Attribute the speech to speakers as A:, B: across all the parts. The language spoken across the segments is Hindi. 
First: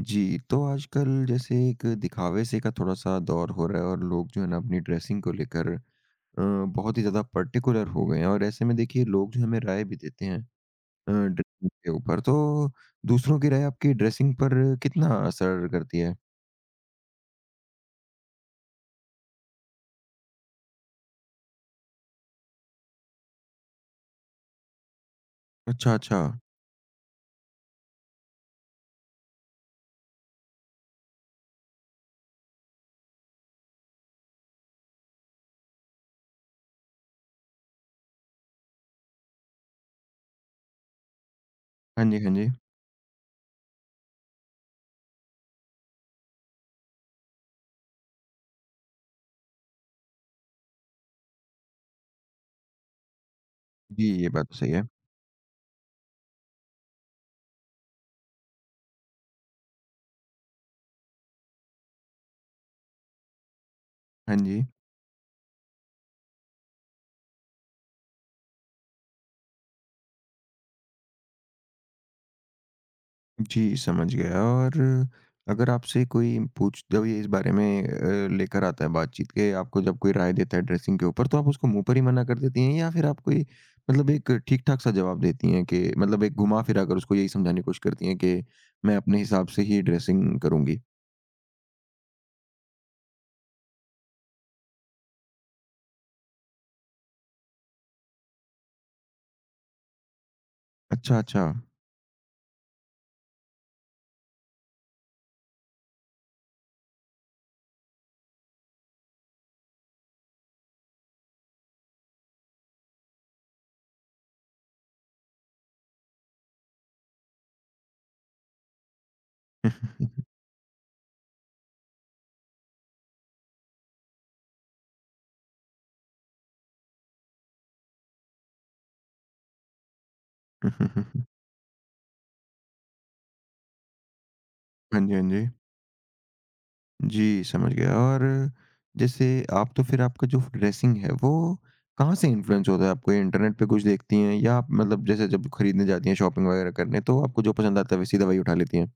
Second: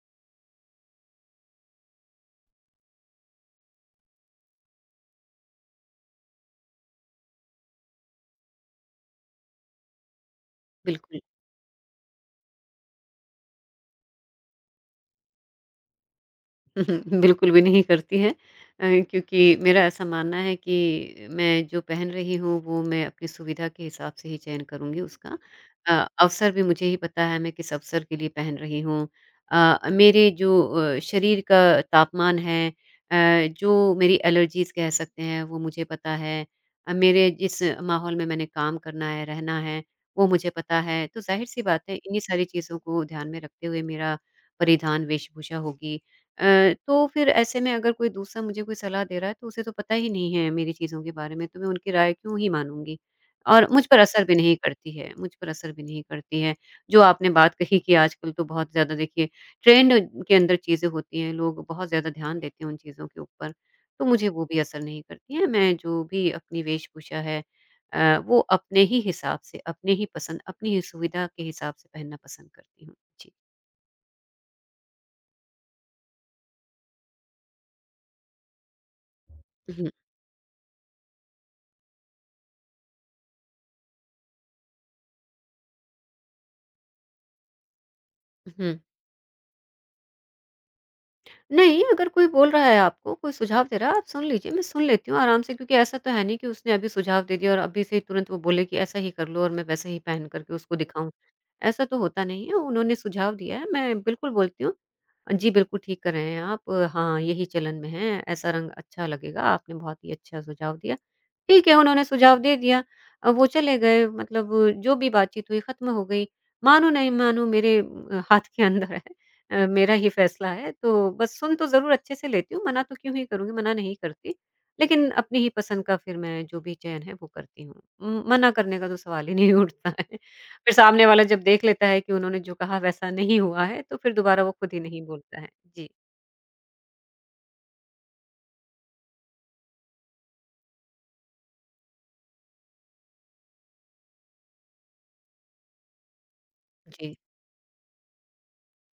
A: जी, तो आजकल जैसे एक दिखावे-से का थोड़ा-सा दौर हो रहा है और लोग जो है ना अपनी ड्रेसिंग को लेकर अ, बहुत ही ज़्यादा पर्टिकुलर हो गए हैं और ऐसे में देखिए लोग जो हमें राय भी देते हैं
B: बिल्कुल।
A: ड्रेसिंग के ऊपर। तो दूसरों की राय आपकी ड्रेसिंग पर कितना असर करती है?
B: बिल्कुल भी नहीं करती है क्योंकि मेरा ऐसा मानना है कि मैं जो पहन रही हूँ वो मैं अपनी सुविधा के हिसाब से ही चयन करूँगी उसका। अ,
A: अच्छा, अच्छा।
B: अवसर भी मुझे ही पता है मैं किस अवसर के लिए पहन रही हूँ। मेरे जो शरीर का तापमान है, जो मेरी एलर्जीज़ कह सकते हैं वो मुझे पता है। मेरे जिस माहौल में मैंने काम करना है, रहना है वो मुझे पता है। तो ज़ाहिर-सी बात है
A: हाँ जी,
B: इन्हीं
A: हाँ
B: सारी
A: जी।
B: चीज़ों को ध्यान में रखते हुए मेरा परिधान वेशभूषा होगी। तो फिर ऐसे में अगर कोई दूसरा मुझे कोई सलाह दे रहा है तो उसे तो पता ही नहीं है मेरी चीज़ों के बारे में, तो मैं उनकी राय क्यों ही मानूँगी? और मुझ पर
A: जी,
B: असर
A: ये
B: भी
A: बात
B: नहीं
A: तो सही है।
B: करती है मुझ पर असर भी नहीं करती है। जो आपने बात कही कि आजकल तो बहुत ज़्यादा देखिए ट्रेंड के अंदर चीज़ें होती हैं, लोग बहुत ज़्यादा ध्यान देते हैं उन चीज़ों के ऊपर, तो मुझे
A: हाँ
B: वो भी
A: जी।
B: असर नहीं करती है। मैं जो भी अपनी वेशभूषा है वो अपने ही हिसाब से, अपने ही पसंद, अपनी ही सुविधा के हिसाब से पहनना पसंद करती हूँ। जी।
A: जी, समझ गया और अगर आपसे कोई पूछ जब ये इस बारे में लेकर आता है बातचीत के आपको
B: हुँ,
A: जब कोई राय देता है ड्रेसिंग के ऊपर तो आप उसको मुँह पर ही मना कर देती हैं या फिर आप कोई मतलब एक ठीक-ठाक सा जवाब देती हैं कि मतलब एक घुमा-फिरा कर उसको यही समझाने की कोशिश करती हैं कि
B: हुँ।
A: मैं अपने हिसाब से ही ड्रेसिंग करूँगी?
B: नहीं, अगर कोई बोल रहा है आपको, कोई सुझाव दे रहा है, आप सुन लीजिए, मैं सुन लेती हूँ आराम से क्योंकि ऐसा तो है नहीं कि उसने अभी सुझाव दे दिया और अभी से ही तुरंत वो बोले कि ऐसा ही कर लो और मैं वैसा ही पहन करके उसको दिखाऊँ।
A: अच्छा, अच्छा।
B: ऐसा तो होता नहीं है, उन्होंने सुझाव दिया है, मैं बिल्कुल बोलती हूँ जी, बिल्कुल ठीक कर रहे हैं आप। हाँ, यही चलन में है, ऐसा रंग अच्छा लगेगा। आपने बहुत ही अच्छा सुझाव दिया। ठीक है, उन्होंने सुझाव दे दिया। वो चले गए मतलब जो भी बातचीत हुई ख़त्म हो गई। मानो नहीं मानो मेरे हाथ के अंदर है। मेरा ही फ़ैसला है तो बस सुन तो ज़रूर अच्छे से लेती हूँ, मना तो क्यों ही करूँगी, मना नहीं करती। लेकिन अपनी ही पसंद का फिर मैं जो भी चयन है वो करती हूँ। मना करने का तो सवाल ही नहीं उठता है। फिर सामने वाला जब देख लेता है कि उन्होंने जो कहा वैसा नहीं हुआ है, तो फिर दोबारा वो खुद ही
A: हाँ
B: नहीं
A: जी, हाँ
B: बोलता
A: जी।
B: है। जी।
A: जी, समझ गया और जैसे आप तो फिर आपका जो ड्रेसिंग है वो कहाँ से इन्फ्लुएंस होता है? आप कोई इंटरनेट पे कुछ देखती हैं या आप मतलब जैसे जब खरीदने जाती हैं शॉपिंग वगैरह करने
B: जी,
A: तो आपको जो पसंद आता है वैसी दवाई उठा लेती हैं?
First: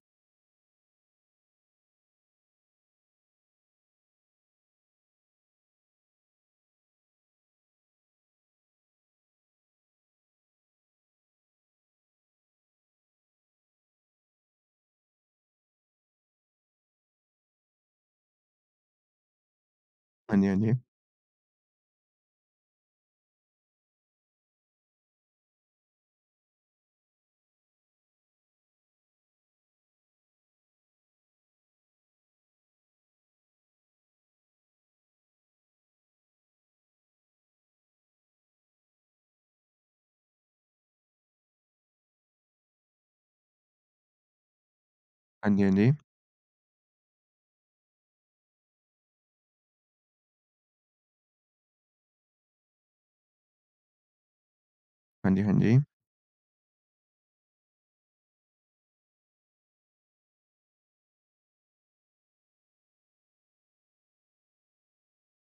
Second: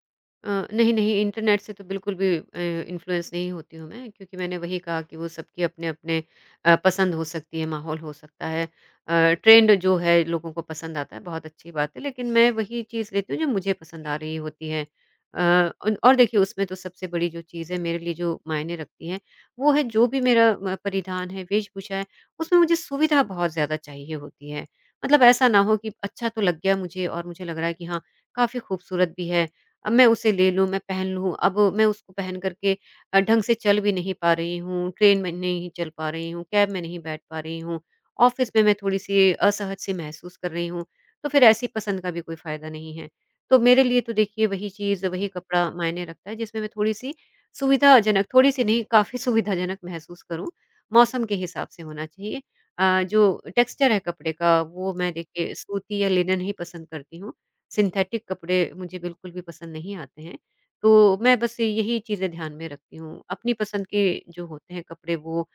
B: नहीं, नहीं, इंटरनेट से तो बिल्कुल भी इन्फ्लुएंस नहीं होती हूँ मैं क्योंकि मैंने वही कहा कि वो सबकी अपने-अपने पसंद हो सकती है, माहौल हो सकता है। ट्रेंड जो है लोगों को पसंद आता है, बहुत अच्छी बात है, लेकिन मैं वही चीज़ लेती हूँ जो मुझे पसंद आ रही होती है। अ, अन और देखिए उसमें तो सबसे बड़ी जो चीज़ है मेरे लिए जो मायने रखती है, वो है जो भी
A: हाँ जी,
B: मेरा
A: हाँ जी।
B: म परिधान है, वेशभूषा है, उसमें मुझे सुविधा बहुत ज़्यादा चाहिए होती है। मतलब ऐसा ना हो कि अच्छा तो लग गया मुझे और मुझे लग रहा है कि हाँ, काफ़ी खूबसूरत भी है अब मैं उसे ले लूँ, मैं पहन लूँ। अब मैं उसको पहन कर के ढंग से चल भी नहीं पा रही हूँ, ट्रेन में नहीं चल पा रही हूँ, कैब में नहीं बैठ पा रही हूँ, ऑफ़िस में मैं थोड़ी-सी असहज सी महसूस कर रही हूँ। तो फिर ऐसी पसंद का भी कोई फ़ायदा नहीं है। तो मेरे लिए तो देखिए वही चीज़, वही
A: हाँ जी,
B: कपड़ा
A: हाँ जी।
B: मायने रखता है जिसमें मैं थोड़ी-सी सुविधाजनक, थोड़ी-सी नहीं काफ़ी सुविधाजनक महसूस करूँ। मौसम के हिसाब से होना चाहिए। जो टेक्सचर है कपड़े का वो मैं
A: हाँ जी,
B: देखिए
A: हाँ जी।
B: सूती या लिनन ही पसंद करती हूँ। सिंथेटिक कपड़े मुझे बिल्कुल भी पसंद नहीं आते हैं। तो मैं बस यही चीज़ें ध्यान में रखती हूँ। अपनी पसंद के जो होते हैं कपड़े वो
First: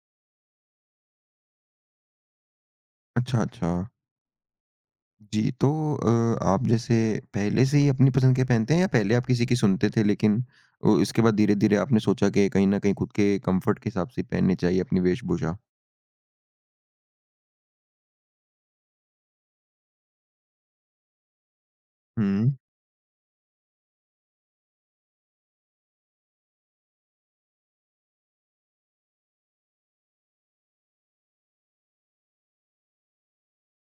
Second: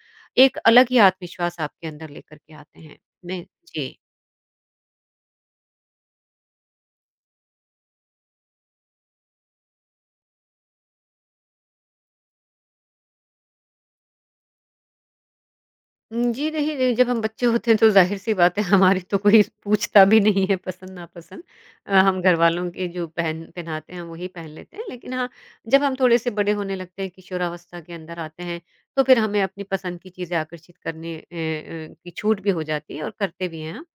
B: एक अलग ही आत्मविश्वास आपके अंदर लेकर के आते हैं।
A: अच्छा,
B: मैं
A: अच्छा।
B: जी।
A: जी, तो आप जैसे पहले से ही अपनी पसंद के पहनते हैं या पहले आप किसी की सुनते थे लेकिन इसके बाद धीरे-धीरे आपने सोचा कि कहीं न कहीं खुद के कम्फर्ट के हिसाब से पहननी चाहिए अपनी वेशभूषा?
B: जी नहीं, नहीं, जब हम बच्चे होते हैं तो ज़ाहिर-सी बात है हमारी तो कोई पूछता भी नहीं है पसंद नापसंद। हम
A: हुँ।
B: घरवालों के जो पहन पहनाते हैं हम वही पहन लेते हैं। लेकिन हाँ, जब हम थोड़े से बड़े होने लगते हैं, किशोरावस्था के अंदर आते हैं, तो फिर हमें अपनी पसंद की चीज़ें आकर्षित करने की छूट भी हो जाती है और करते भी हैं हम।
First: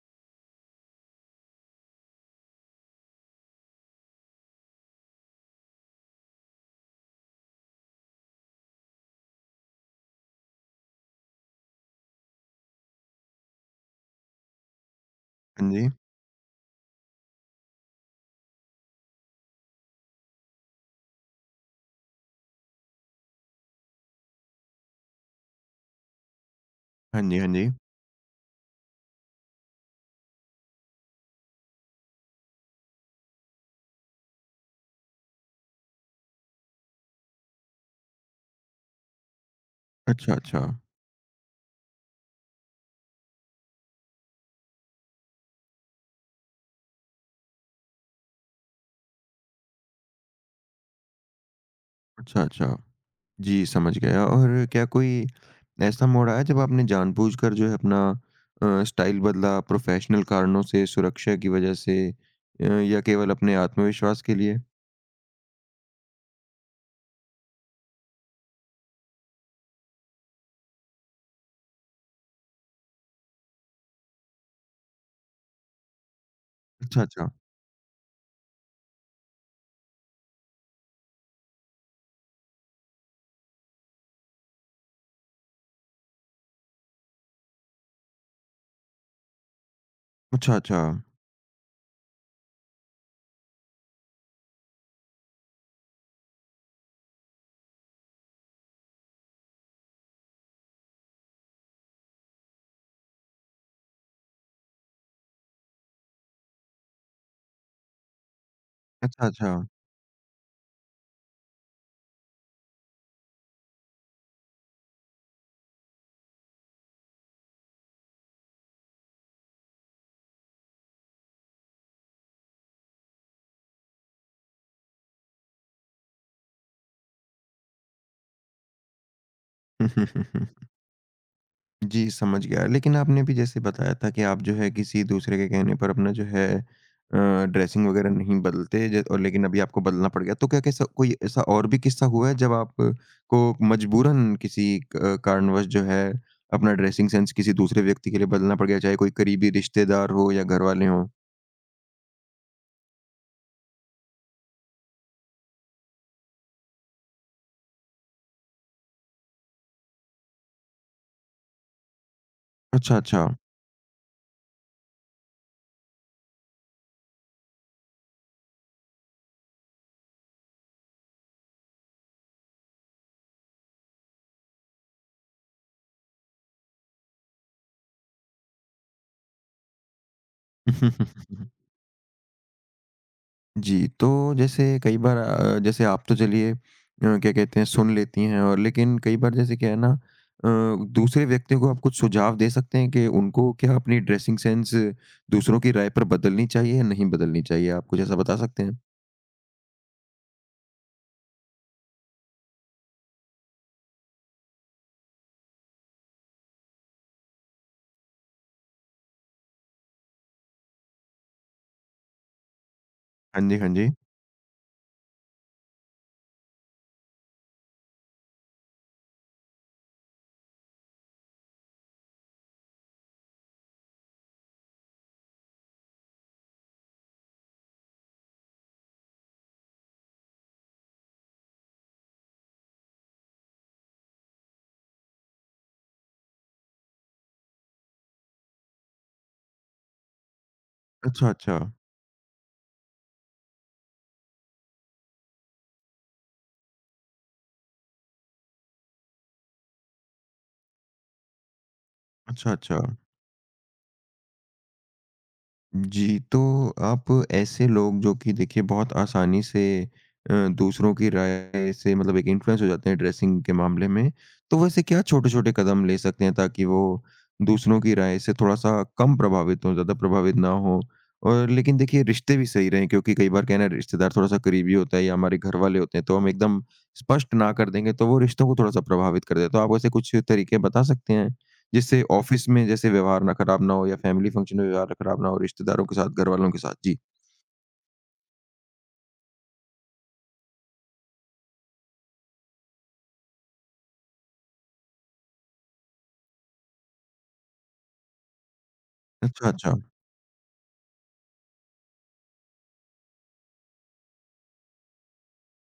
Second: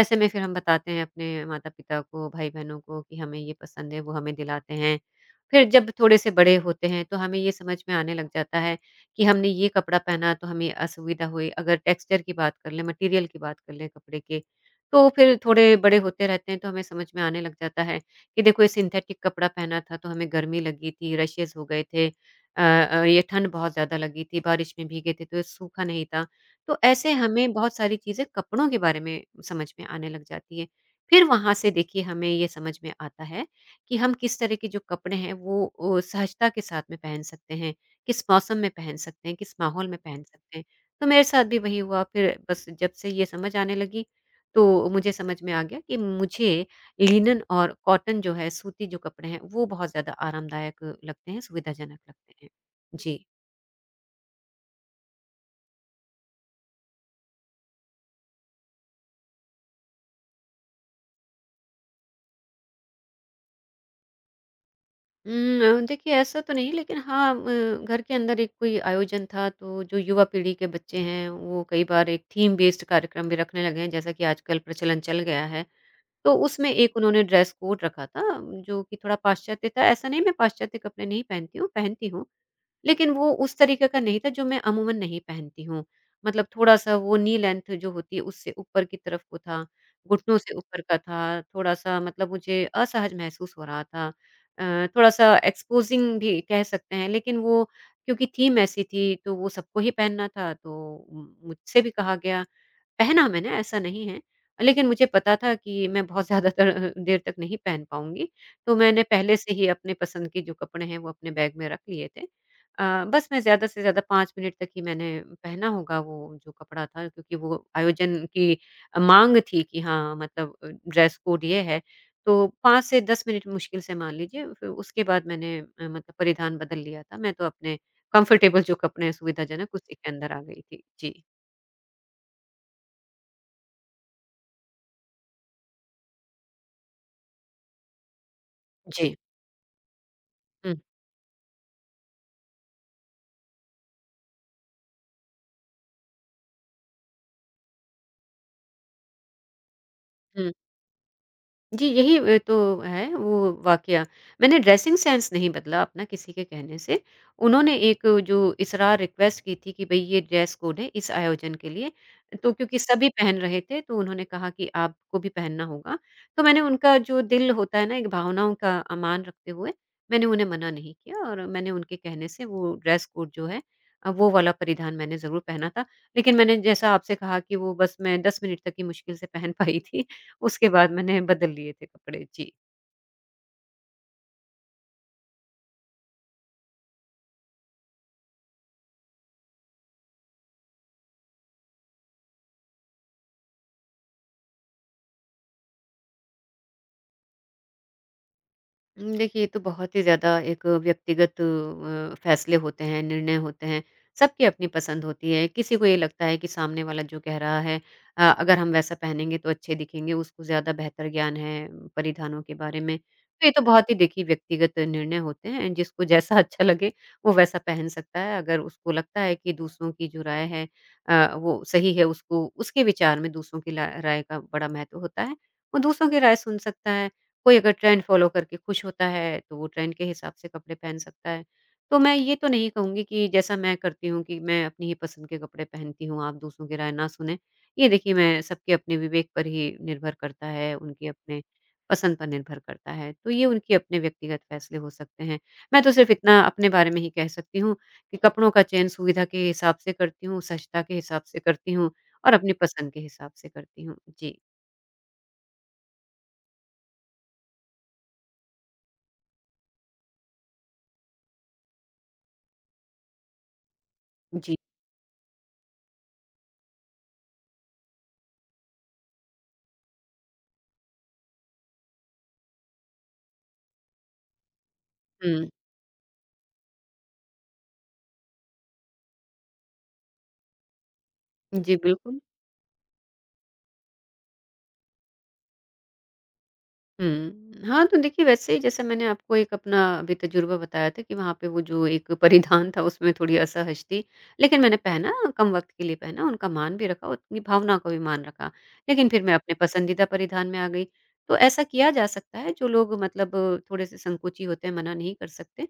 B: ऐसे में फिर हम बताते हैं अपने माता-पिता को, भाई-बहनों को कि हमें ये पसंद है, वो हमें दिलाते हैं। फिर जब थोड़े से बड़े होते हैं तो हमें ये समझ में आने लग जाता है कि हमने ये कपड़ा पहना तो हमें असुविधा हुई। अगर टेक्सचर की बात कर लें, मटेरियल की बात कर लें कपड़े के, तो फिर
A: हाँ
B: थोड़े
A: जी।
B: बड़े होते रहते हैं तो हमें समझ में आने लग जाता है कि देखो ये सिंथेटिक कपड़ा पहना था तो हमें गर्मी लगी थी, रैशेज़ हो गए थे। अ ये ठंड बहुत ज़्यादा लगी थी, बारिश में भीगे थे तो ये सूखा नहीं था। तो ऐसे
A: हाँ जी, हाँ
B: हमें
A: जी।
B: बहुत सारी चीज़ें कपड़ों के बारे में समझ में आने लग जाती है। फिर वहाँ से देखिए हमें ये समझ में आता है कि हम किस तरह के जो कपड़े हैं वो ओ सहजता के साथ में पहन सकते हैं। किस मौसम में पहन सकते हैं, किस माहौल में पहन
A: अच्छा,
B: सकते
A: अच्छा।
B: हैं। तो मेरे साथ भी वही हुआ फिर बस जब से ये समझ आने लगी, तो मुझे समझ में आ गया कि मुझे लिनन और कॉटन जो है सूती जो कपड़े हैं, वो बहुत ज़्यादा आरामदायक लगते हैं, सुविधाजनक लगते
A: अच्छा,
B: हैं।
A: अच्छा।
B: जी।
A: जी, समझ गया और क्या कोई ऐसा मोड़ आया जब आपने जानबूझकर जो है अपना स्टाइल बदला प्रोफ़ेशनल कारणों से, सुरक्षा की वज़ह से या केवल अपने आत्मविश्वास के लिए?
B: देखिए ऐसा तो नहीं लेकिन हाँ, घर के अंदर एक कोई आयोजन था तो जो युवा पीढ़ी के बच्चे हैं, वो कई बार एक थीम बेस्ड कार्यक्रम भी रखने लगे हैं जैसा कि आजकल प्रचलन चल गया है। तो उसमें एक
A: अच्छा,
B: उन्होंने
A: अच्छा।
B: ड्रेस कोड रखा था जो कि थोड़ा पाश्चात्य था। ऐसा नहीं मैं पाश्चात्य कपड़े नहीं पहनती हूँ, पहनती हूँ, लेकिन वो उस तरीके का नहीं था जो मैं अमूमन नहीं पहनती हूँ। मतलब थोड़ा-सा वो नी लेंथ जो होती है उससे ऊपर की तरफ को था, घुटनों से
A: अच्छा,
B: ऊपर
A: अच्छा।
B: का था, थोड़ा-सा मतलब मुझे असहज महसूस हो रहा था। थोड़ा-सा एक्सपोज़िंग भी कह सकते हैं लेकिन वो क्योंकि थीम ऐसी थी तो वो सबको ही पहनना था तो मुझसे भी कहा गया। पहना मैंने, ऐसा नहीं है। लेकिन मुझे पता था कि मैं बहुत ज़्यादा तर देर तक नहीं पहन पाऊँगी, तो मैंने
A: अच्छा,
B: पहले
A: अच्छा।
B: से ही अपने पसंद के जो कपड़े हैं, वो अपने बैग में रख लिए थे। अ, बस मैं ज़्यादा से ज़्यादा 5 मिनट तक ही मैंने पहना होगा वो जो कपड़ा था, क्योंकि वो आयोजन की माँग थी कि हाँ, मतलब ड्रेस कोड ये है। तो 5 से 10 मिनट मुश्किल से मान लीजिए, फिर उसके बाद मैंने मतलब परिधान बदल लिया था। मैं तो अपने कम्फ़र्टेबल जो कपड़े हैं, सुविधाजनक, उसी के अंदर आ गई थी। जी।
A: जी, समझ गया। लेकिन आपने अभी जैसे बताया था कि आप जो है किसी दूसरे के कहने पर अपना जो है ड्रेसिंग वगैरह नहीं बदलते ज
B: जी।
A: और लेकिन अभी आपको बदलना पड़ गया। तो क्या
B: हुँ,
A: कैसा कोई ऐसा और भी किस्सा हुआ है जब आपको मजबूरन किसी क कारणवश जो है अपना ड्रेसिंग सेंस किसी दूसरे व्यक्ति के लिए बदलना पड़ गया, चाहे कोई करीबी रिश्तेदार हो या
B: हुँ।
A: घरवाले हों?
B: जी, यही तो है वो वाकया। मैंने ड्रेसिंग सेंस नहीं बदला अपना किसी के कहने से। उन्होंने एक जो इसरार रिक्वेस्ट की थी कि भई ये ड्रेस कोड है इस आयोजन के लिए, तो क्योंकि
A: अच्छा,
B: सभी
A: अच्छा।
B: पहन रहे थे तो उन्होंने कहा कि आपको भी पहनना होगा। तो मैंने उनका जो दिल होता है ना एक भावनाओं का अमान रखते हुए, मैंने उन्हें मना नहीं किया और मैंने उनके कहने से वो ड्रेस कोड जो है वो वाला परिधान मैंने ज़रूर पहना था। लेकिन मैंने जैसा आपसे कहा कि वो बस मैं 10 मिनट तक ही मुश्किल से पहन पाई थी। उसके बाद मैंने बदल लिए थे कपड़े। जी।
A: जी, तो जैसे कई बार जैसे आप तो चलिए क्या कहते हैं सुन लेती हैं और लेकिन कई बार जैसे क्या है ना दूसरे व्यक्ति को आप कुछ सुझाव दे सकते हैं कि उनको क्या अपनी ड्रेसिंग सेंस दूसरों की राय पर बदलनी चाहिए या नहीं बदलनी चाहिए? आप कुछ ऐसा बता सकते हैं?
B: देखिए, ये तो बहुत ही ज़्यादा एक व्यक्तिगत फैसले होते हैं, निर्णय होते हैं। सबकी अपनी पसंद होती है। किसी को ये लगता है कि सामने वाला जो कह रहा है अगर हम वैसा पहनेंगे तो अच्छे दिखेंगे, उसको ज़्यादा बेहतर ज्ञान है परिधानों के बारे में। तो
A: हाँ
B: ये
A: जी,
B: तो
A: हाँ
B: बहुत
A: जी।
B: ही देखिए व्यक्तिगत निर्णय होते हैं, जिसको जैसा अच्छा लगे वो वैसा पहन सकता है। अगर उसको लगता है कि दूसरों की जो राय है वो सही है, उसको उसके विचार में दूसरों की ला राय का बड़ा महत्व होता है, वो दूसरों की राय सुन सकता है। कोई अगर ट्रेंड फ़ॉलो करके खुश होता है, तो वो ट्रेंड के हिसाब से कपड़े पहन सकता है। तो मैं ये तो नहीं कहूँगी कि जैसा मैं करती हूँ कि मैं अपनी ही पसंद के कपड़े पहनती हूँ, आप दूसरों की राय ना सुनें। ये देखिए मैं सबके अपने विवेक पर ही निर्भर करता है, उनके
A: अच्छा,
B: अपने
A: अच्छा।
B: पसंद पर निर्भर करता है। तो ये उनके अपने व्यक्तिगत फ़ैसले हो सकते हैं। मैं तो सिर्फ़ इतना अपने बारे में ही कह सकती हूँ कि कपड़ों का चयन सुविधा के हिसाब से करती हूँ, सहजता के हिसाब से करती हूँ और अपनी
A: अच्छा, अच्छा।
B: पसंद के हिसाब से करती हूँ। जी,
A: जी, तो आप ऐसे लोग जो कि देखिए बहुत आसानी से दूसरों की राय से मतलब एक इन्फ्लुएंस हो जाते हैं ड्रेसिंग के मामले में,
B: जी।
A: तो वैसे क्या छोटे-छोटे कदम ले सकते हैं ताकि वो दूसरों की राय से थोड़ा-सा कम प्रभावित हों, ज़्यादा प्रभावित ना हों? और लेकिन देखिए रिश्ते भी सही रहें क्योंकि कई बार क्या है ना रिश्तेदार थोड़ा-सा करीबी होता है या हमारे
B: हुँ।
A: घरवाले होते हैं, तो हम एकदम स्पष्ट ना कर देंगे तो वो रिश्तों को थोड़ा-सा प्रभावित कर देता है। तो आप ऐसे कुछ तरीके बता सकते हैं?
B: जी,
A: जिससे
B: बिल्कुल।
A: ऑफिस में जैसे व्यवहार ना खराब ना हो या फैमिली फंक्शन में व्यवहार खराब ना हो रिश्तेदारों के साथ, घरवालों के साथ? जी।
B: हुँ। हाँ, तो देखिए वैसे ही जैसे मैंने आपको एक अपना अभी तजुर्बा बताया था कि वहाँ पे वो जो एक परिधान था उसमें थोड़ी असहज थी। लेकिन मैंने पहना कम वक़्त के लिए पहना, उनका मान भी रखा, उनकी भावना को भी मान रखा। लेकिन फिर मैं
A: अच्छा,
B: अपने
A: अच्छा।
B: पसंदीदा परिधान में आ गई। तो ऐसा किया जा सकता है जो लोग मतलब थोड़े-से संकोची होते हैं, मना नहीं कर सकते।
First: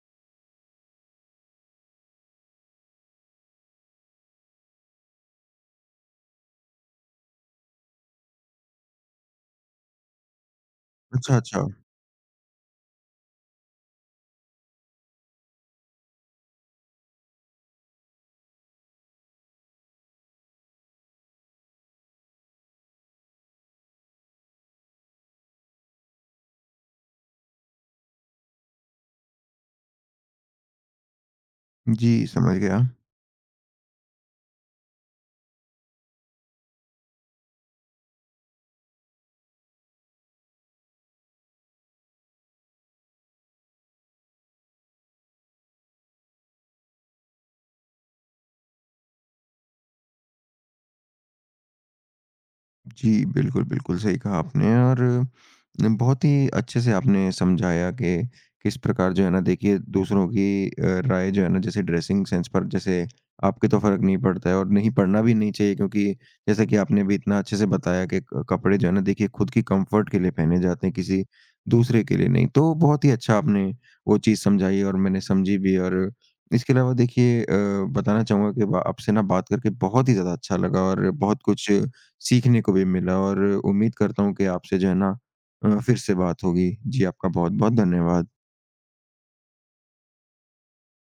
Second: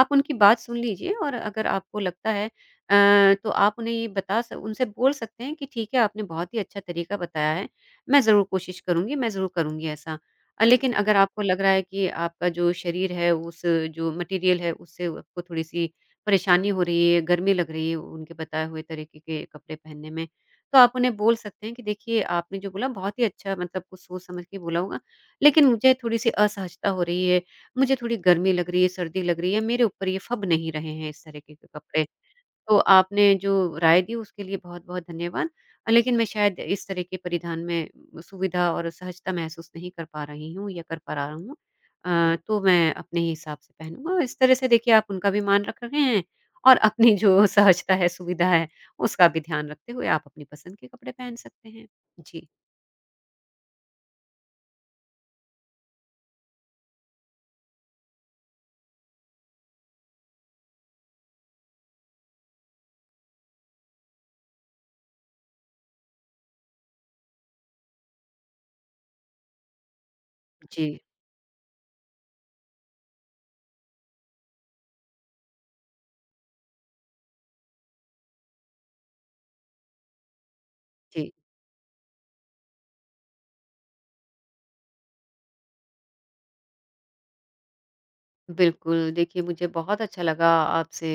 B: आप उनकी बात सुन लीजिए और अगर आपको लगता है तो आप उन्हें ये बता स उनसे बोल सकते हैं कि ठीक है, आपने बहुत ही अच्छा तरीका बताया है। मैं ज़रूर कोशिश करूँगी, मैं ज़रूर करूँगी ऐसा। लेकिन अगर
A: अच्छा,
B: आपको लग
A: अच्छा।
B: रहा है कि आपका जो शरीर है उस जो मटेरियल है उससे आपको थोड़ी-सी परेशानी हो रही है, गर्मी लग रही है उनके बताए हुए तरीके के कपड़े पहनने में, तो आप उन्हें बोल सकते हैं कि देखिए आपने जो बोला बहुत ही अच्छा मतलब कुछ सोच समझ के बोला होगा, लेकिन मुझे थोड़ी-सी असहजता हो रही है, मुझे थोड़ी गर्मी लग रही है, सर्दी लग रही है, मेरे ऊपर ये फब नहीं रहे हैं इस तरीके के कपड़े।
A: जी, समझ
B: तो
A: गया।
B: आपने जो राय दी उसके लिए बहुत-बहुत धन्यवाद। लेकिन मैं शायद इस तरह के परिधान में सुविधा और सहजता महसूस नहीं कर पा रही हूँ या कर पा रहा हूँ। तो मैं अपने ही हिसाब से पहनूँगा। इस तरह से देखिए आप उनका भी मान रख रहे हैं और अपनी जो सहजता है, सुविधा है उसका भी ध्यान रखते हुए आप अपनी पसंद के कपड़े पहन सकते हैं। जी।
A: जी, बिल्कुल, बिल्कुल सही कहा आपने और न बहुत ही अच्छे से आपने समझाया कि किस प्रकार जो है ना देखिए दूसरों की राय जो है ना जैसे ड्रेसिंग सेंस पर जैसे आपके तो फ़र्क नहीं पड़ता है और नहीं पड़ना भी नहीं चाहिए क्योंकि जैसा कि आपने भी इतना अच्छे से बताया कि क कपड़े जो है ना देखिए खुद की कम्फ़र्ट के लिए पहने जाते हैं,
B: जी,
A: किसी दूसरे के लिए नहीं। तो बहुत ही अच्छा आपने वो चीज़ समझाई और मैंने समझी भी और इसके अलावा देखिए बताना चाहूँगा कि ब आपसे ना बात करके बहुत ही ज़्यादा अच्छा लगा और
B: जी।
A: बहुत कुछ सीखने को भी मिला और उम्मीद करता हूँ कि आपसे जो है ना फिर से बात होगी। जी, आपका बहुत-बहुत धन्यवाद।
B: बिल्कुल, देखिए मुझे बहुत अच्छा लगा आपसे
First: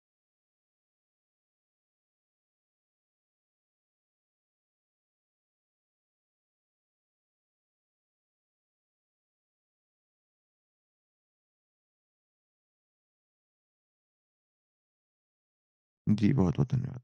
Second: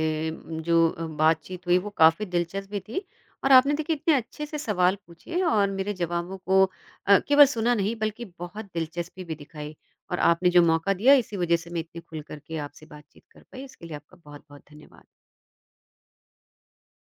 B: जो बातचीत हुई वो काफ़ी दिलचस्प भी थी और आपने देखिए इतने अच्छे से सवाल पूछे और मेरे जवाबों को केवल सुना नहीं बल्कि बहुत दिलचस्पी भी दिखाई और आपने जो मौका दिया इसी वजह से मैं इतने खुल करके आपसे बातचीत कर पाई, इसके लिए आपका बहुत-बहुत धन्यवाद।
A: जी, बहुत-बहुत धन्यवाद।